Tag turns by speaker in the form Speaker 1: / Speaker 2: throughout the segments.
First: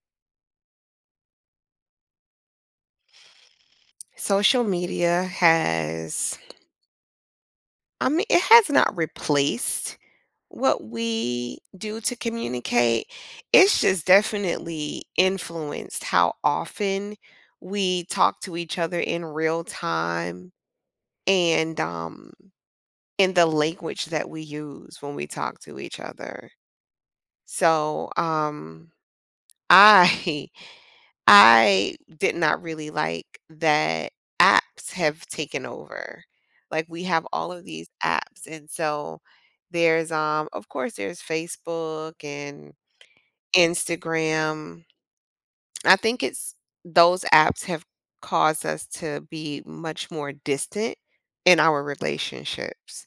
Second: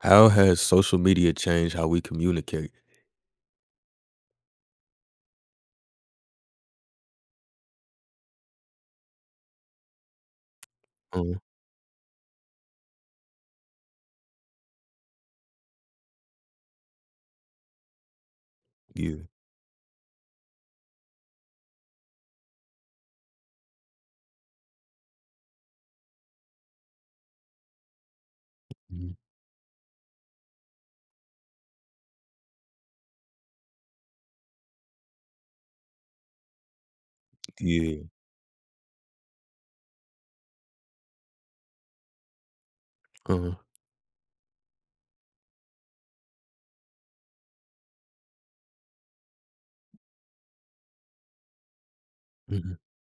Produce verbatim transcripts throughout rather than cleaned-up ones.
Speaker 1: How has social media changed how we communicate?
Speaker 2: Social media has, I mean, it has not replaced what
Speaker 1: Uh-huh.
Speaker 2: we do to communicate. It's just definitely influenced how often we talk to each other
Speaker 1: Yeah.
Speaker 2: in real time and um in the language that we use when we talk to each other. So, um
Speaker 1: Mhm.
Speaker 2: I I did not really like that apps have taken over. Like we have all of these
Speaker 1: Yeah.
Speaker 2: apps, and so there's um of course there's Facebook and
Speaker 1: Uh-huh.
Speaker 2: Instagram. I think it's those apps have caused us to be much more distant in our
Speaker 1: Mhm.
Speaker 2: relationships.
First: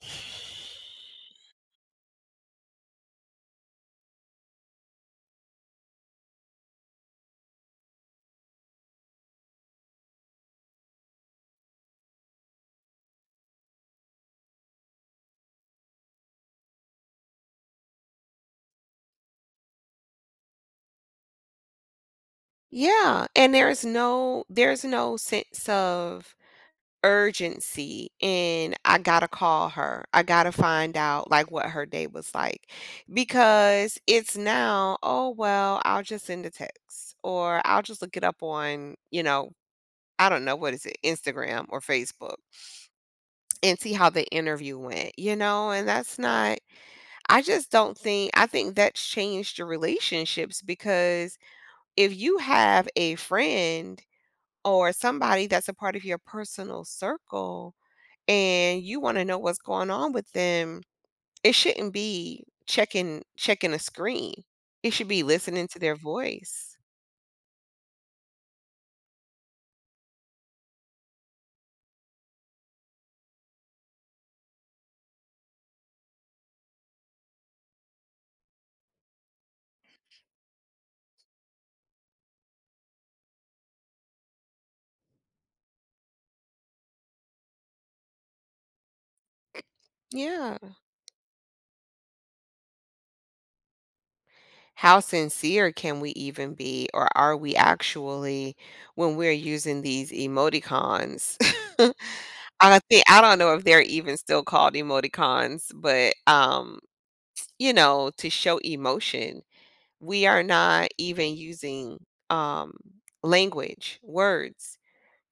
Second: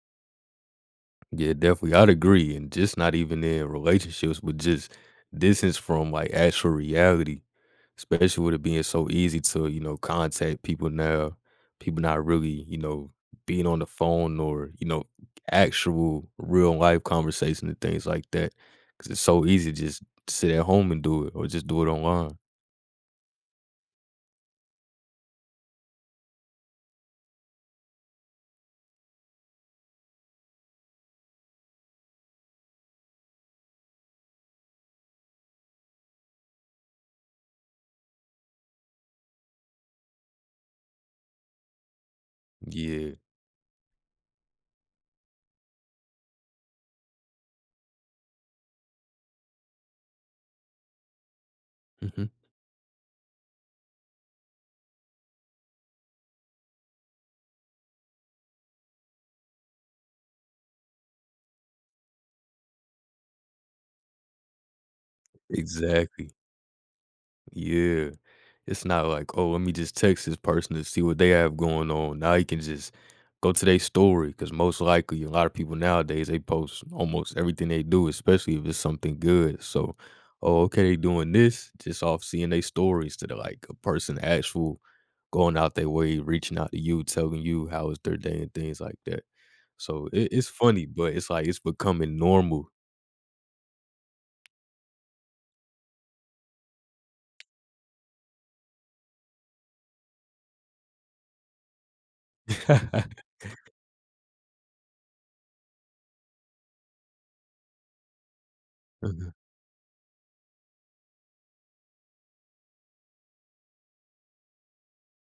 Speaker 1: Yeah, definitely. I'd agree. And just not even in relationships, but just distance from like actual reality, especially with it being so easy to, you know, contact people now, people not really, you know, being on the phone or, you know, actual real life conversation and things like that. Cause it's so easy to just sit at home and do it or just do it online.
Speaker 2: Yeah, and there's no there's no sense of urgency and I gotta call her. I gotta find out like what her day was like, because it's now, oh, well, I'll just send a text or I'll just look it up on, you know, I don't know, what is it, Instagram or Facebook,
Speaker 1: Yeah.
Speaker 2: and see how the interview went, you know? And that's not, I just don't think, I think that's changed the relationships, because if
Speaker 1: Hmm.
Speaker 2: you have a friend or somebody that's a part of your personal circle, and you want to know what's going on with them, it shouldn't be checking checking a screen. It should be listening to their
Speaker 1: Exactly.
Speaker 2: voice.
Speaker 1: Yeah. It's not like, "Oh, let me just text this person to see what they have going on." Now you can just go to their story because most likely a lot of people nowadays, they post almost everything they do, especially if it's something good. So, "Oh, okay, they doing this," just off seeing their stories to the, like, a person actual going out their way, reaching out to you, telling you how was their day and things like that. So it it's
Speaker 2: Yeah.
Speaker 1: funny, but it's like it's becoming normal.
Speaker 2: How sincere can we even be, or are we actually, when we're using these emoticons? I think I don't know if they're even still called emoticons, but um, you know, to show
Speaker 1: Mhm.
Speaker 2: emotion, we are not even using um language, words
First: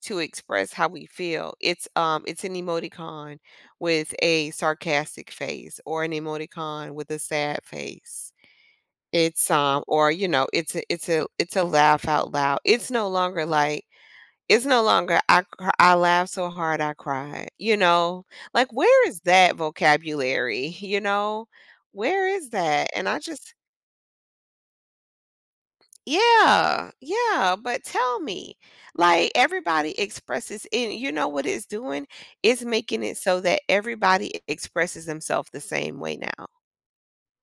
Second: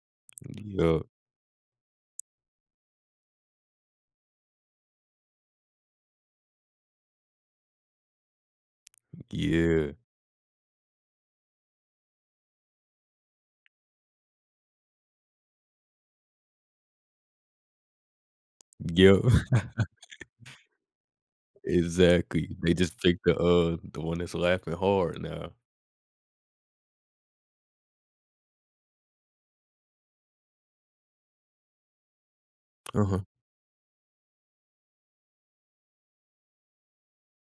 Speaker 2: to express how we
Speaker 1: Yup.
Speaker 2: feel. It's um it's an emoticon with a sarcastic face or an emoticon with a sad face. It's um
Speaker 1: Yeah.
Speaker 2: or you know, it's a it's a it's a laugh out loud. It's no longer like it's no longer I cr- I laughed so hard I cried. You know, like where is
Speaker 1: Yep.
Speaker 2: that vocabulary? You know, where is
Speaker 1: Exactly. They
Speaker 2: that?
Speaker 1: just
Speaker 2: And I
Speaker 1: picked the,
Speaker 2: just
Speaker 1: uh, the one that's laughing hard now.
Speaker 2: yeah, yeah, but tell me, like everybody expresses, and you know what it's doing? It's making it
Speaker 1: Uh-huh.
Speaker 2: so that everybody expresses themselves the same way now.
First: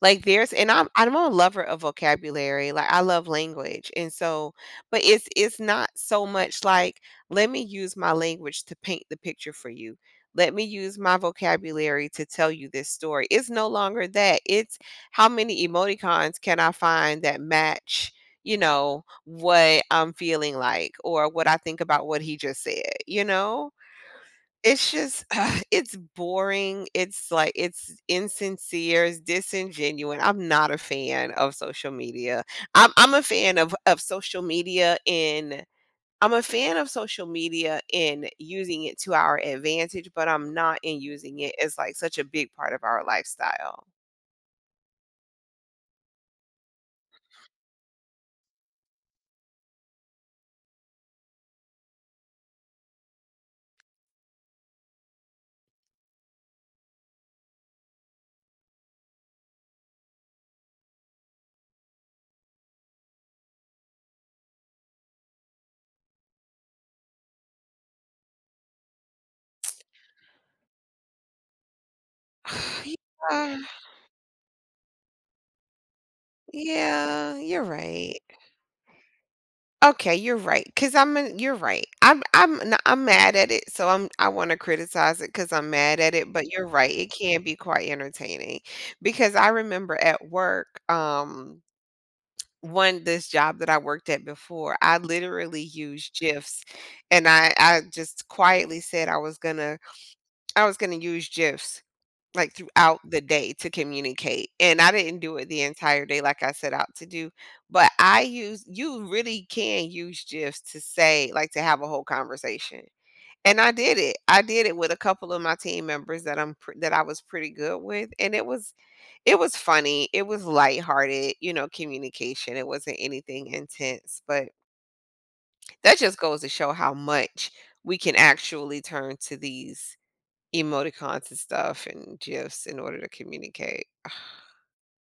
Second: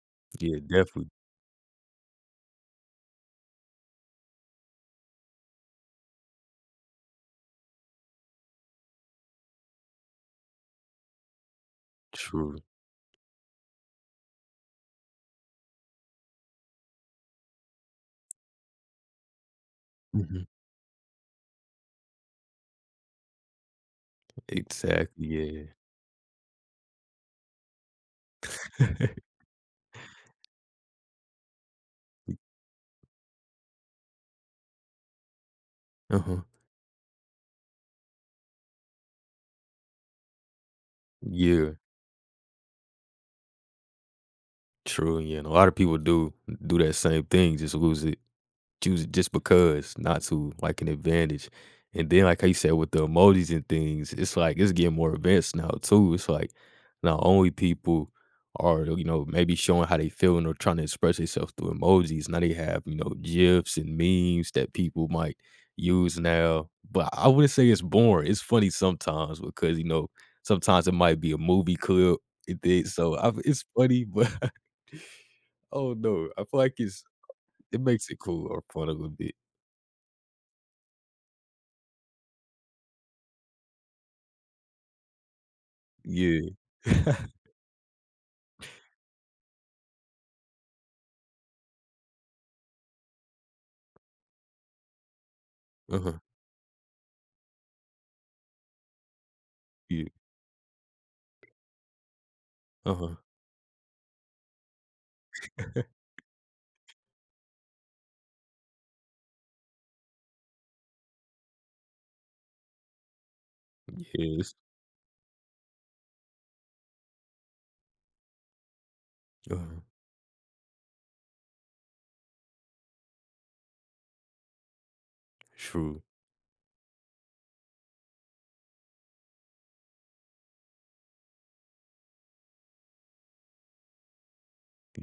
Speaker 2: Like, there's
Speaker 1: Yeah,
Speaker 2: and I'm
Speaker 1: definitely.
Speaker 2: I'm a lover of vocabulary, like, I love language, and so but it's it's not so much like, "Let me use my language to paint the picture for you. Let me use my vocabulary to tell
Speaker 1: True.
Speaker 2: you this story." It's no longer that, it's how many emoticons can I find that match, you know, what I'm
Speaker 1: Mhm.
Speaker 2: feeling like or what I think about what he just said, you know? It's
Speaker 1: Exactly,
Speaker 2: just
Speaker 1: yeah.
Speaker 2: it's boring, it's like it's insincere, it's disingenuous, I'm not a fan of social media. I'm I'm a fan of of social media in I'm
Speaker 1: Uh-huh.
Speaker 2: a fan of social media in using it to our advantage, but I'm not in using it
Speaker 1: Yeah.
Speaker 2: as, like, such a big part of our lifestyle.
Speaker 1: True, yeah, and a lot of people do do that same thing, just lose it. Choose it just because, not to like an advantage. And then, like how you said with the emojis and things, it's like it's getting more advanced now too. It's like not only people are, you know, maybe showing how they feeling or trying to express themselves through emojis. Now they have, you know, GIFs and memes that people might use now. But I wouldn't say it's boring. It's funny sometimes because, you know, sometimes it might be a movie clip. It did so I,
Speaker 2: Yeah,
Speaker 1: it's funny, but oh no, I feel like it's
Speaker 2: yeah, you're
Speaker 1: it makes it
Speaker 2: right.
Speaker 1: cool or fun a little bit.
Speaker 2: Okay, you're right. because 'cause I'm in You're right. I'm I'm n I'm mad at it, so I'm I wanna criticize it because 'cause I'm mad at it,
Speaker 1: Yeah.
Speaker 2: but you're right, it can be quite entertaining, because I remember at work, um, one this job that I worked at before, I literally
Speaker 1: Uh-huh.
Speaker 2: used GIFs, and I I just quietly said I was gonna
Speaker 1: Yeah.
Speaker 2: I was gonna use GIFs, like, throughout
Speaker 1: Uh-huh.
Speaker 2: the day to communicate, and I didn't do it the entire day like I set out to do, but I use you really can use GIFs to say like, to have a whole conversation, and I did it. I
Speaker 1: Yes.
Speaker 2: did it with a couple of my team members that I'm pre that I was pretty good with, and it was it was
Speaker 1: Uh-huh.
Speaker 2: funny, it was lighthearted, you know, communication, it wasn't anything intense, but that
Speaker 1: True.
Speaker 2: just goes to show how much we can actually turn to these emoticons and stuff and gifs in order to communicate.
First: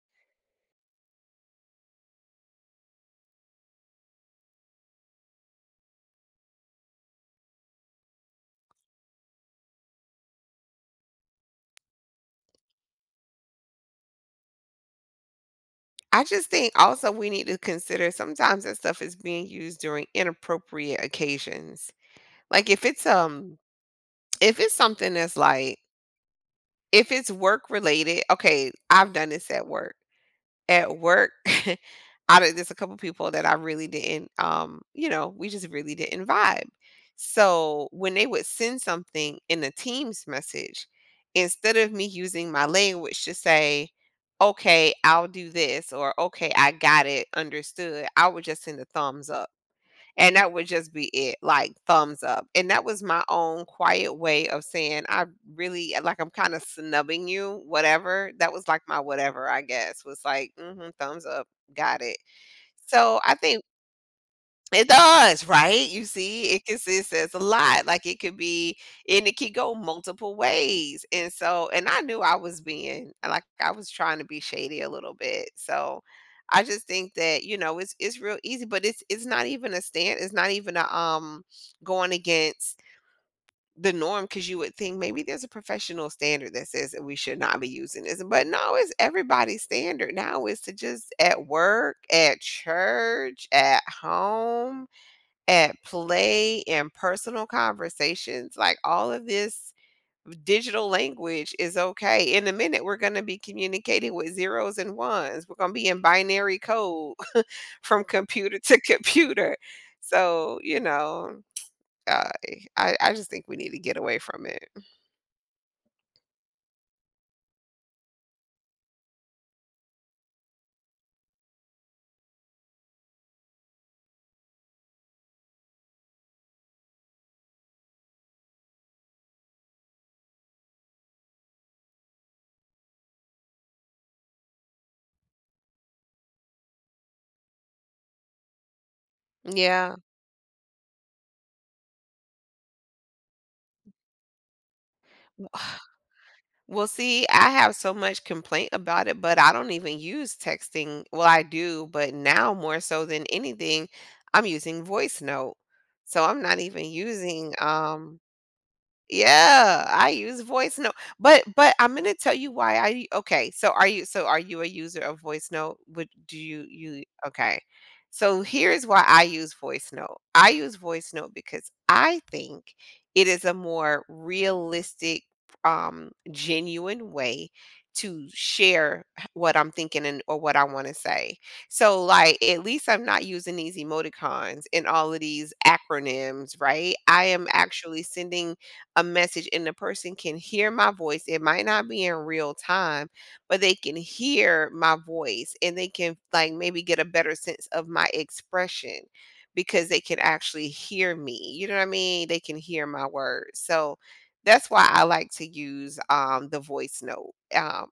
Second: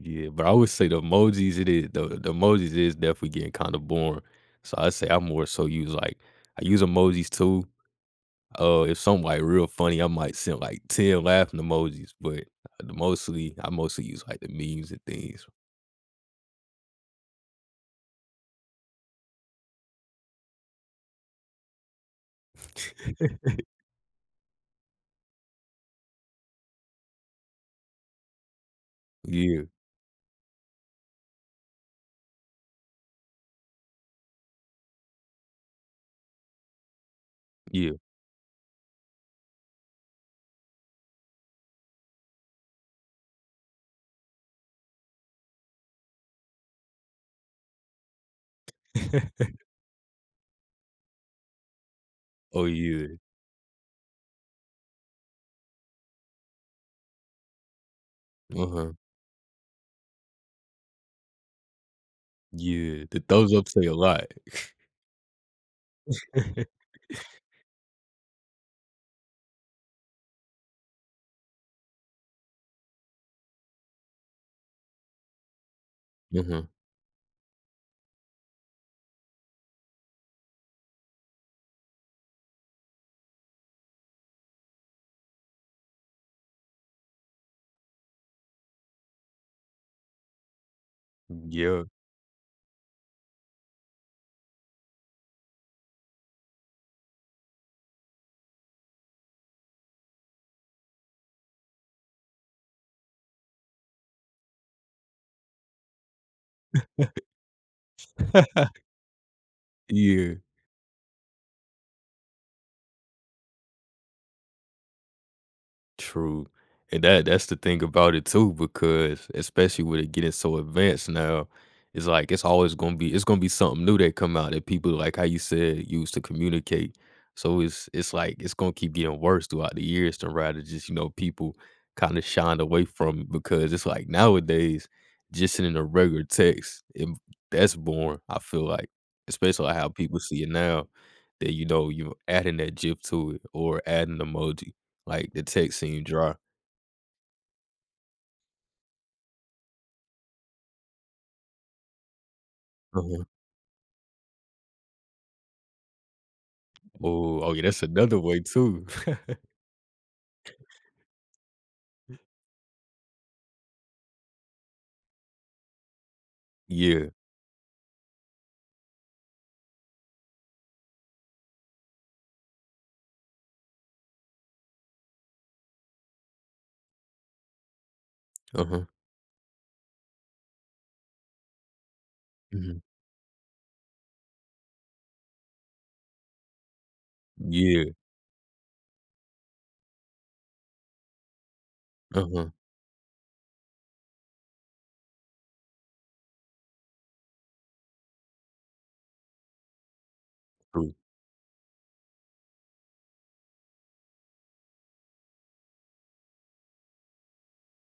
Speaker 1: Yeah. But I always say the emojis, it is the, the emojis is definitely getting kind of boring. So I say I more so use like I use emojis too. Uh if something like real funny, I might send like ten laughing emojis, but the mostly I mostly use like the memes and things.
Speaker 2: I just think also we need to consider sometimes that stuff is being used during inappropriate occasions. Like if it's um if it's something that's like if it's work related, okay, I've done this
Speaker 1: Yeah.
Speaker 2: at work. At work, I don't there's a couple people that I really didn't, um, you know, we just really didn't vibe. So
Speaker 1: Yeah.
Speaker 2: when they would send something in a Teams message, instead of me using my language to say, okay, I'll do this, or okay, I got it, understood, I would just send a thumbs up. And that would just be it, like, thumbs up,
Speaker 1: Oh
Speaker 2: and that was
Speaker 1: yeah.
Speaker 2: my own quiet way of saying, "I really uh, like, I'm kinda snubbing you, whatever." That was, like,
Speaker 1: Uh-huh.
Speaker 2: my whatever, I guess, was like, "Mhm, thumbs up, got it."
Speaker 1: Yeah. The
Speaker 2: So, I
Speaker 1: thumbs
Speaker 2: think
Speaker 1: up say a lot.
Speaker 2: it does, right? You see, it can it says a lot. Like it could be, and it could go multiple ways. And so, and I knew I was being like I was trying to be shady a little bit. So
Speaker 1: Uh-huh.
Speaker 2: I just think that, you know, it's it's real easy, but it's it's not even a stand, it's not even a um going against the norm, because you would think maybe there's a professional standard that says that we should not be using this. But no, it's everybody's standard now is to just at
Speaker 1: Yeah.
Speaker 2: work, at church, at home at play and personal conversations, like all of this digital language is okay. In a minute, we're going to be communicating with zeros and ones. We're going to be in binary code from computer to computer.
Speaker 1: Yeah,
Speaker 2: So, you know, uh, I, I just think we need to get away from it.
Speaker 1: true, and that that's the thing about it too, because especially with it getting so advanced now, it's like it's always gonna be it's gonna be something new that come out that people like how you said use to communicate. So it's it's like it's gonna keep getting worse throughout the years to rather just you know people kind of shined away from it because it's like nowadays just in a regular text it, that's boring. I feel like especially like how
Speaker 2: Yeah.
Speaker 1: people see it now that you know you adding that GIF to it or adding emoji. Like, the text seemed dry.
Speaker 2: Well, see, I have so much complaint about it, but I don't even use texting. Well, I do, but now more so
Speaker 1: Uh-huh.
Speaker 2: than anything, I'm using voice note. So I'm not even
Speaker 1: Oh, oh,
Speaker 2: using
Speaker 1: yeah, that's another
Speaker 2: um
Speaker 1: way too.
Speaker 2: yeah, I use voice note. But but I'm gonna tell you why I okay, so are you so are you a user of voice note? Would do you you
Speaker 1: Yeah.
Speaker 2: okay. So here's why I use voice note. I use voice note because I think it is a more realistic, um, genuine way to
Speaker 1: Uh-huh.
Speaker 2: share h- what I'm thinking and or what I want to say. So like at
Speaker 1: Mhm.
Speaker 2: least I'm not using these emoticons and all of these acronyms, right? I am
Speaker 1: Yeah.
Speaker 2: actually sending a message and the person can hear my voice. It might not be in
Speaker 1: Uh-huh.
Speaker 2: real time, but they can hear my voice and they can like maybe get a better sense of my expression because they can actually
Speaker 1: True.
Speaker 2: hear me. You know what I mean? They can hear my words. So that's why I like to use um the voice note. Um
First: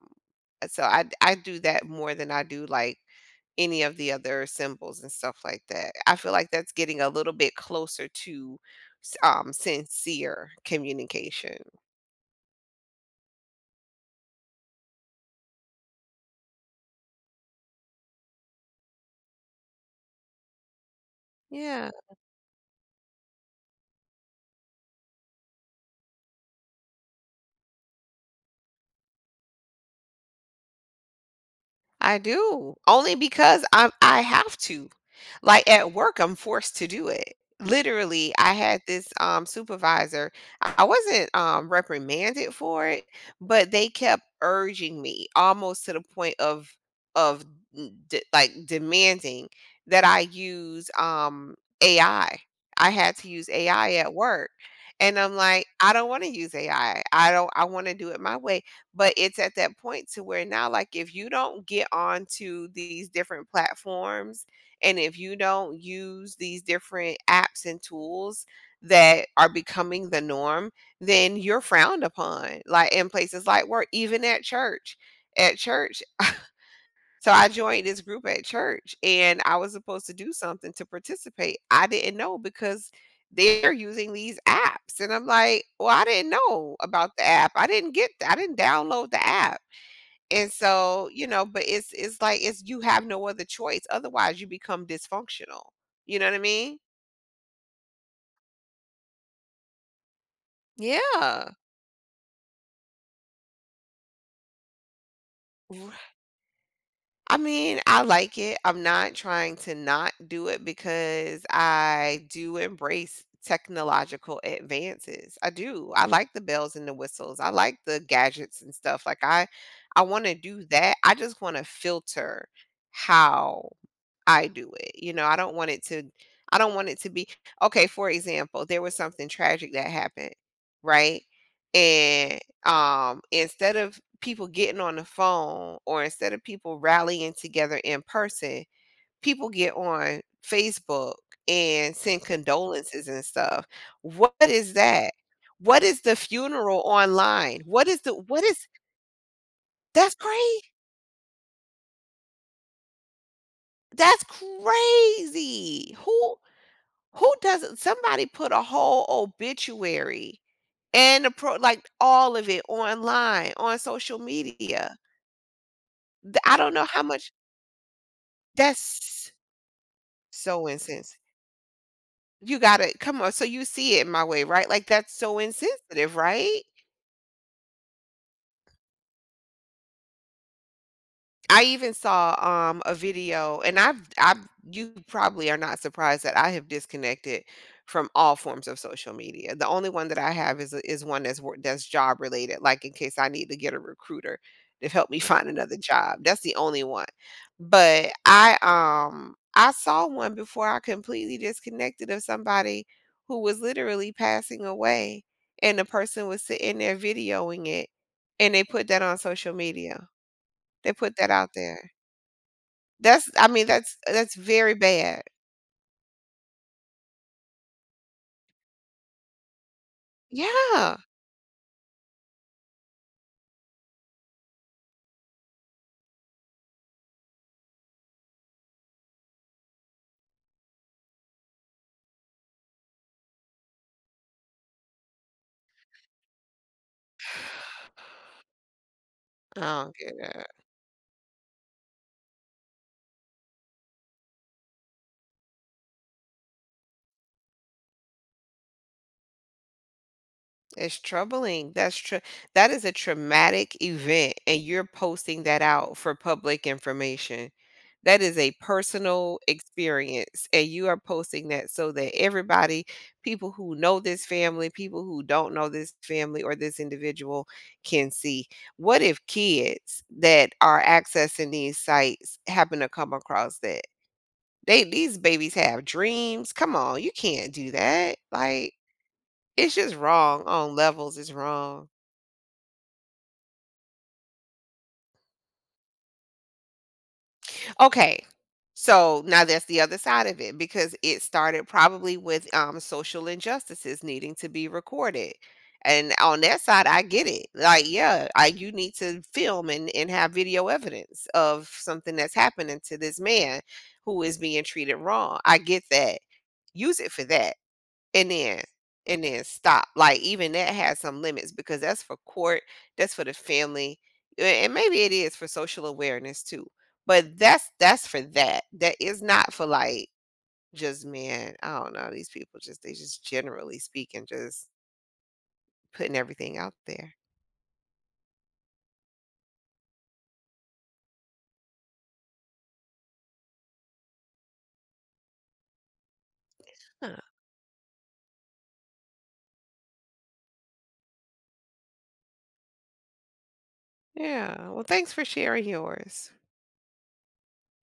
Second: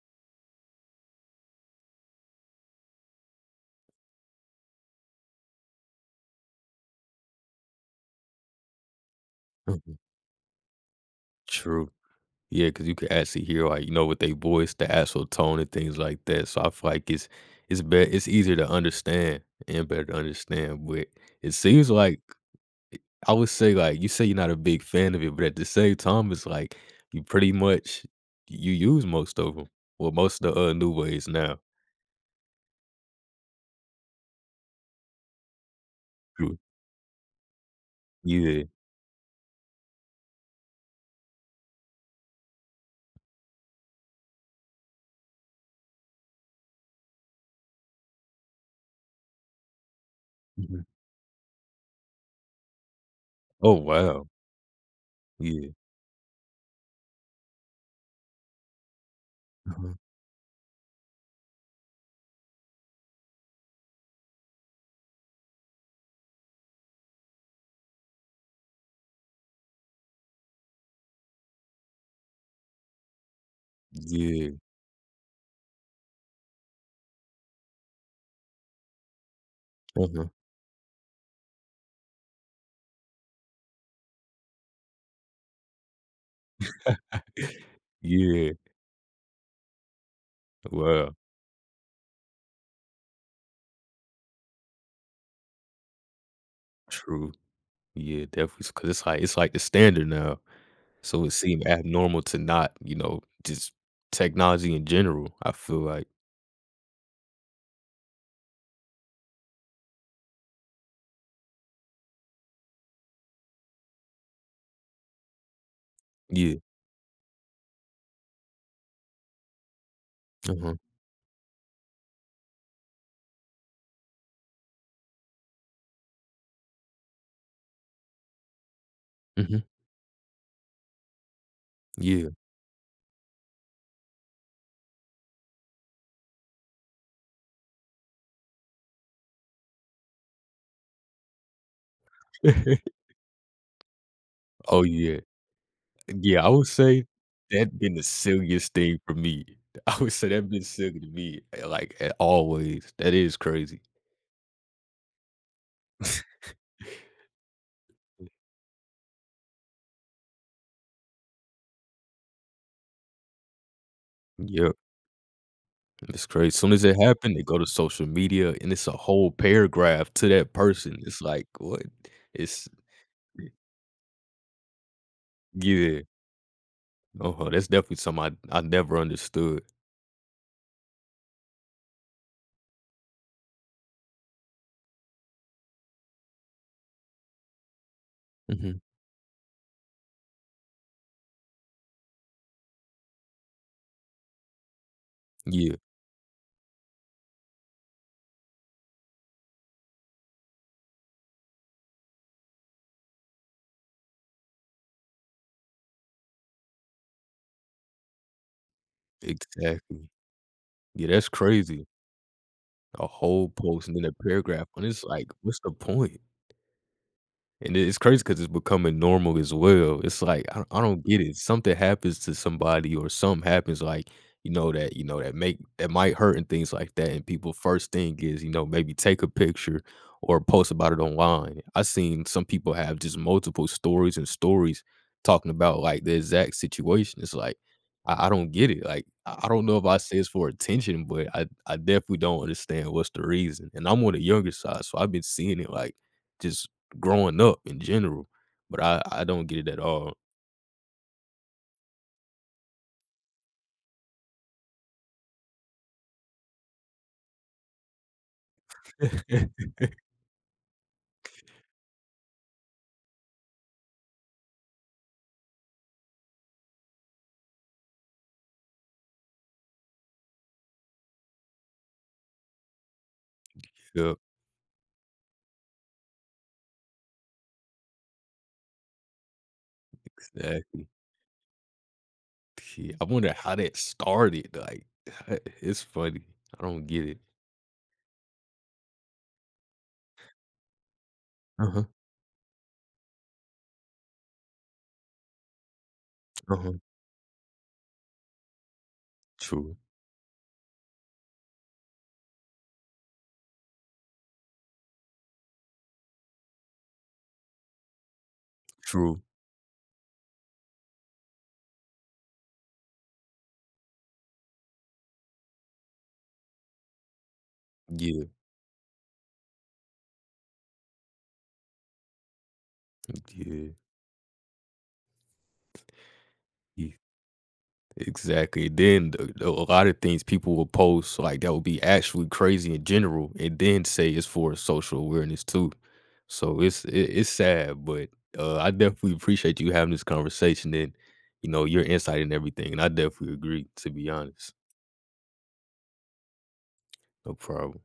Speaker 2: so I I do that more than I do like any of the other symbols and stuff like that. I feel like that's getting a little bit closer to s um,
Speaker 1: Mhm.
Speaker 2: sincere communication.
Speaker 1: True. Yeah, because you can actually hear, like, you know, with their voice, the actual tone and things like that, so I feel like it's it's better, it's easier to understand and better to understand, but it seems
Speaker 2: Yeah,
Speaker 1: like I would say, like, you say you're not a big fan of it, but at the same time, it's like you pretty much you use most of them. Well, most of the, uh, new ways now.
Speaker 2: I do. Only because I'm I have to. Like at work, I'm
Speaker 1: True.
Speaker 2: forced to do it. Literally, I
Speaker 1: Yeah.
Speaker 2: had this um supervisor. I I wasn't um reprimanded for it, but they kept urging me almost to the point of of n- de- like demanding that I
Speaker 1: Mhm.
Speaker 2: use um A I. I I had to use
Speaker 1: Oh,
Speaker 2: A I at
Speaker 1: wow.
Speaker 2: work. And I'm like,
Speaker 1: Yeah.
Speaker 2: I don't want to use A I. I I don't I want to do it my way, but it's at that
Speaker 1: Mhm.
Speaker 2: point to where now like if you don't get onto these different platforms and if you don't use these different apps and tools that are becoming the norm, then you're frowned upon like in places like work, even at
Speaker 1: Yeah.
Speaker 2: church at church. So I joined this group at church and I was supposed to
Speaker 1: Mhm.
Speaker 2: do something to participate. I didn't know because they're using these apps. And I'm like, well, I didn't know about the app. I didn't get I
Speaker 1: Yeah.
Speaker 2: didn't download the app. And so,
Speaker 1: Wow.
Speaker 2: you know, but it's it's like it's you have no other choice. Otherwise you become dysfunctional. You know what I mean?
Speaker 1: True. Yeah, definitely, because it's like it's like the standard now, so it
Speaker 2: Yeah.
Speaker 1: seemed abnormal to not, you know, just technology in general, I feel like.
Speaker 2: I mean, I like it. I'm not trying to not do it because I do embrace technological advances. I do. I like the
Speaker 1: Yeah.
Speaker 2: bells and the whistles. I like the gadgets and stuff. Like I I want to do
Speaker 1: Mhm.
Speaker 2: that. I just want to filter how I do it. You know, I don't want it to I don't want it to be okay, for example, there was something
Speaker 1: Mhm.
Speaker 2: tragic that happened, right?
Speaker 1: Yeah.
Speaker 2: And um instead of people getting on the phone or instead of people rallying together in person, people get on Facebook and send condolences and stuff. What is
Speaker 1: Oh,
Speaker 2: that?
Speaker 1: yeah.
Speaker 2: What is the
Speaker 1: Yeah, I would
Speaker 2: funeral
Speaker 1: say
Speaker 2: online?
Speaker 1: that
Speaker 2: What
Speaker 1: been
Speaker 2: is
Speaker 1: the
Speaker 2: the what is
Speaker 1: silliest thing for me. I would
Speaker 2: that's
Speaker 1: say that been
Speaker 2: crazy.
Speaker 1: silly to me, eh, like, eh, always. That is crazy.
Speaker 2: That's crazy. Who Who doesn't somebody put a whole obituary and the pro like all of it online, on social
Speaker 1: Yeah.
Speaker 2: media.
Speaker 1: It's
Speaker 2: The
Speaker 1: crazy. As
Speaker 2: I
Speaker 1: soon
Speaker 2: don't
Speaker 1: as
Speaker 2: know
Speaker 1: it
Speaker 2: how much
Speaker 1: happened, they go to social media and it's a whole
Speaker 2: that's
Speaker 1: paragraph to that
Speaker 2: so
Speaker 1: person.
Speaker 2: insensitive.
Speaker 1: It's like, what?
Speaker 2: You
Speaker 1: It's
Speaker 2: gotta come on, so you see it in my way, right? Like, that's so
Speaker 1: yeah.
Speaker 2: insensitive, right?
Speaker 1: Uh-huh. That's definitely something I, I never understood.
Speaker 2: I even saw, um, a video, and I've I've you probably are not surprised that I have disconnected from all forms
Speaker 1: Hmm.
Speaker 2: of social media. The only one that I have is is one that's wor that's job related, like in case I need to get a recruiter to help me find
Speaker 1: Yeah,
Speaker 2: another job. That's the only one. But I, um, I saw one before I completely disconnected of somebody who was literally passing away, and the person was sitting there videoing it, and they put that on social
Speaker 1: exactly.
Speaker 2: media. They
Speaker 1: Yeah,
Speaker 2: put
Speaker 1: that's
Speaker 2: that out
Speaker 1: crazy.
Speaker 2: there.
Speaker 1: A
Speaker 2: That's
Speaker 1: whole
Speaker 2: I mean,
Speaker 1: post and
Speaker 2: that's
Speaker 1: then a
Speaker 2: that's
Speaker 1: paragraph.
Speaker 2: very
Speaker 1: And it's
Speaker 2: bad.
Speaker 1: like, what's the point? And it it's crazy because it's becoming normal as well. It's like, I I
Speaker 2: Yeah.
Speaker 1: don't get it. Something happens to somebody or something happens, like, you know, that you know, that make that might hurt and things like that, and people first thing is, you know, maybe take a picture or post about it online. I seen some people have just multiple stories and stories talking about, like, the exact situation. It's like, I I don't get it. Like, I I don't know if
Speaker 2: Oh,
Speaker 1: I say it's
Speaker 2: yeah.
Speaker 1: for attention, but I I definitely don't understand what's the reason, and I'm on the younger side, so I've been seeing it, like, just growing up in general, but I I don't get it at all.
Speaker 2: It's troubling. That's true. That is a traumatic event, and you're posting that out for public information. That is a personal experience, and you are posting that so that everybody, people who know this family, people who don't know this family or this individual can see. What if kids that are accessing these sites happen to come across that?
Speaker 1: Yep,
Speaker 2: They these babies have dreams. Come on, you can't do that. Like, it's just wrong on
Speaker 1: exactly.
Speaker 2: levels, it's wrong.
Speaker 1: Yeah, I wonder how that started, like, it's funny. I don't get it.
Speaker 2: Okay. So now that's the other side of it because it started
Speaker 1: Uh-huh,
Speaker 2: probably with um social injustices needing to be recorded. And on that
Speaker 1: uh-huh.
Speaker 2: side, I get it. Like, yeah, I, you need to film,
Speaker 1: True,
Speaker 2: and, and have video evidence of something that's happening to this man who is being treated wrong. I get that. Use it for that. And then
Speaker 1: true.
Speaker 2: and then stop, like, even that has some limits because that's for court, that's for the family, a and maybe it is for social awareness too, but that's that's for
Speaker 1: Yeah,
Speaker 2: that. That is not for, like, just man, I don't know, these people just they just
Speaker 1: yeah,
Speaker 2: generally speaking, just putting everything out
Speaker 1: yeah.
Speaker 2: there.
Speaker 1: Exactly. Then the the a lot of things people will post, like, that would be actually crazy in general, and then say it's for social awareness too. So it's it
Speaker 2: Huh,
Speaker 1: it's sad, but, uh, I definitely appreciate you having this conversation and, you know, your insight and everything, and I definitely agree, to be honest.
Speaker 2: yeah, well, thanks for sharing yours.
Speaker 1: No problem.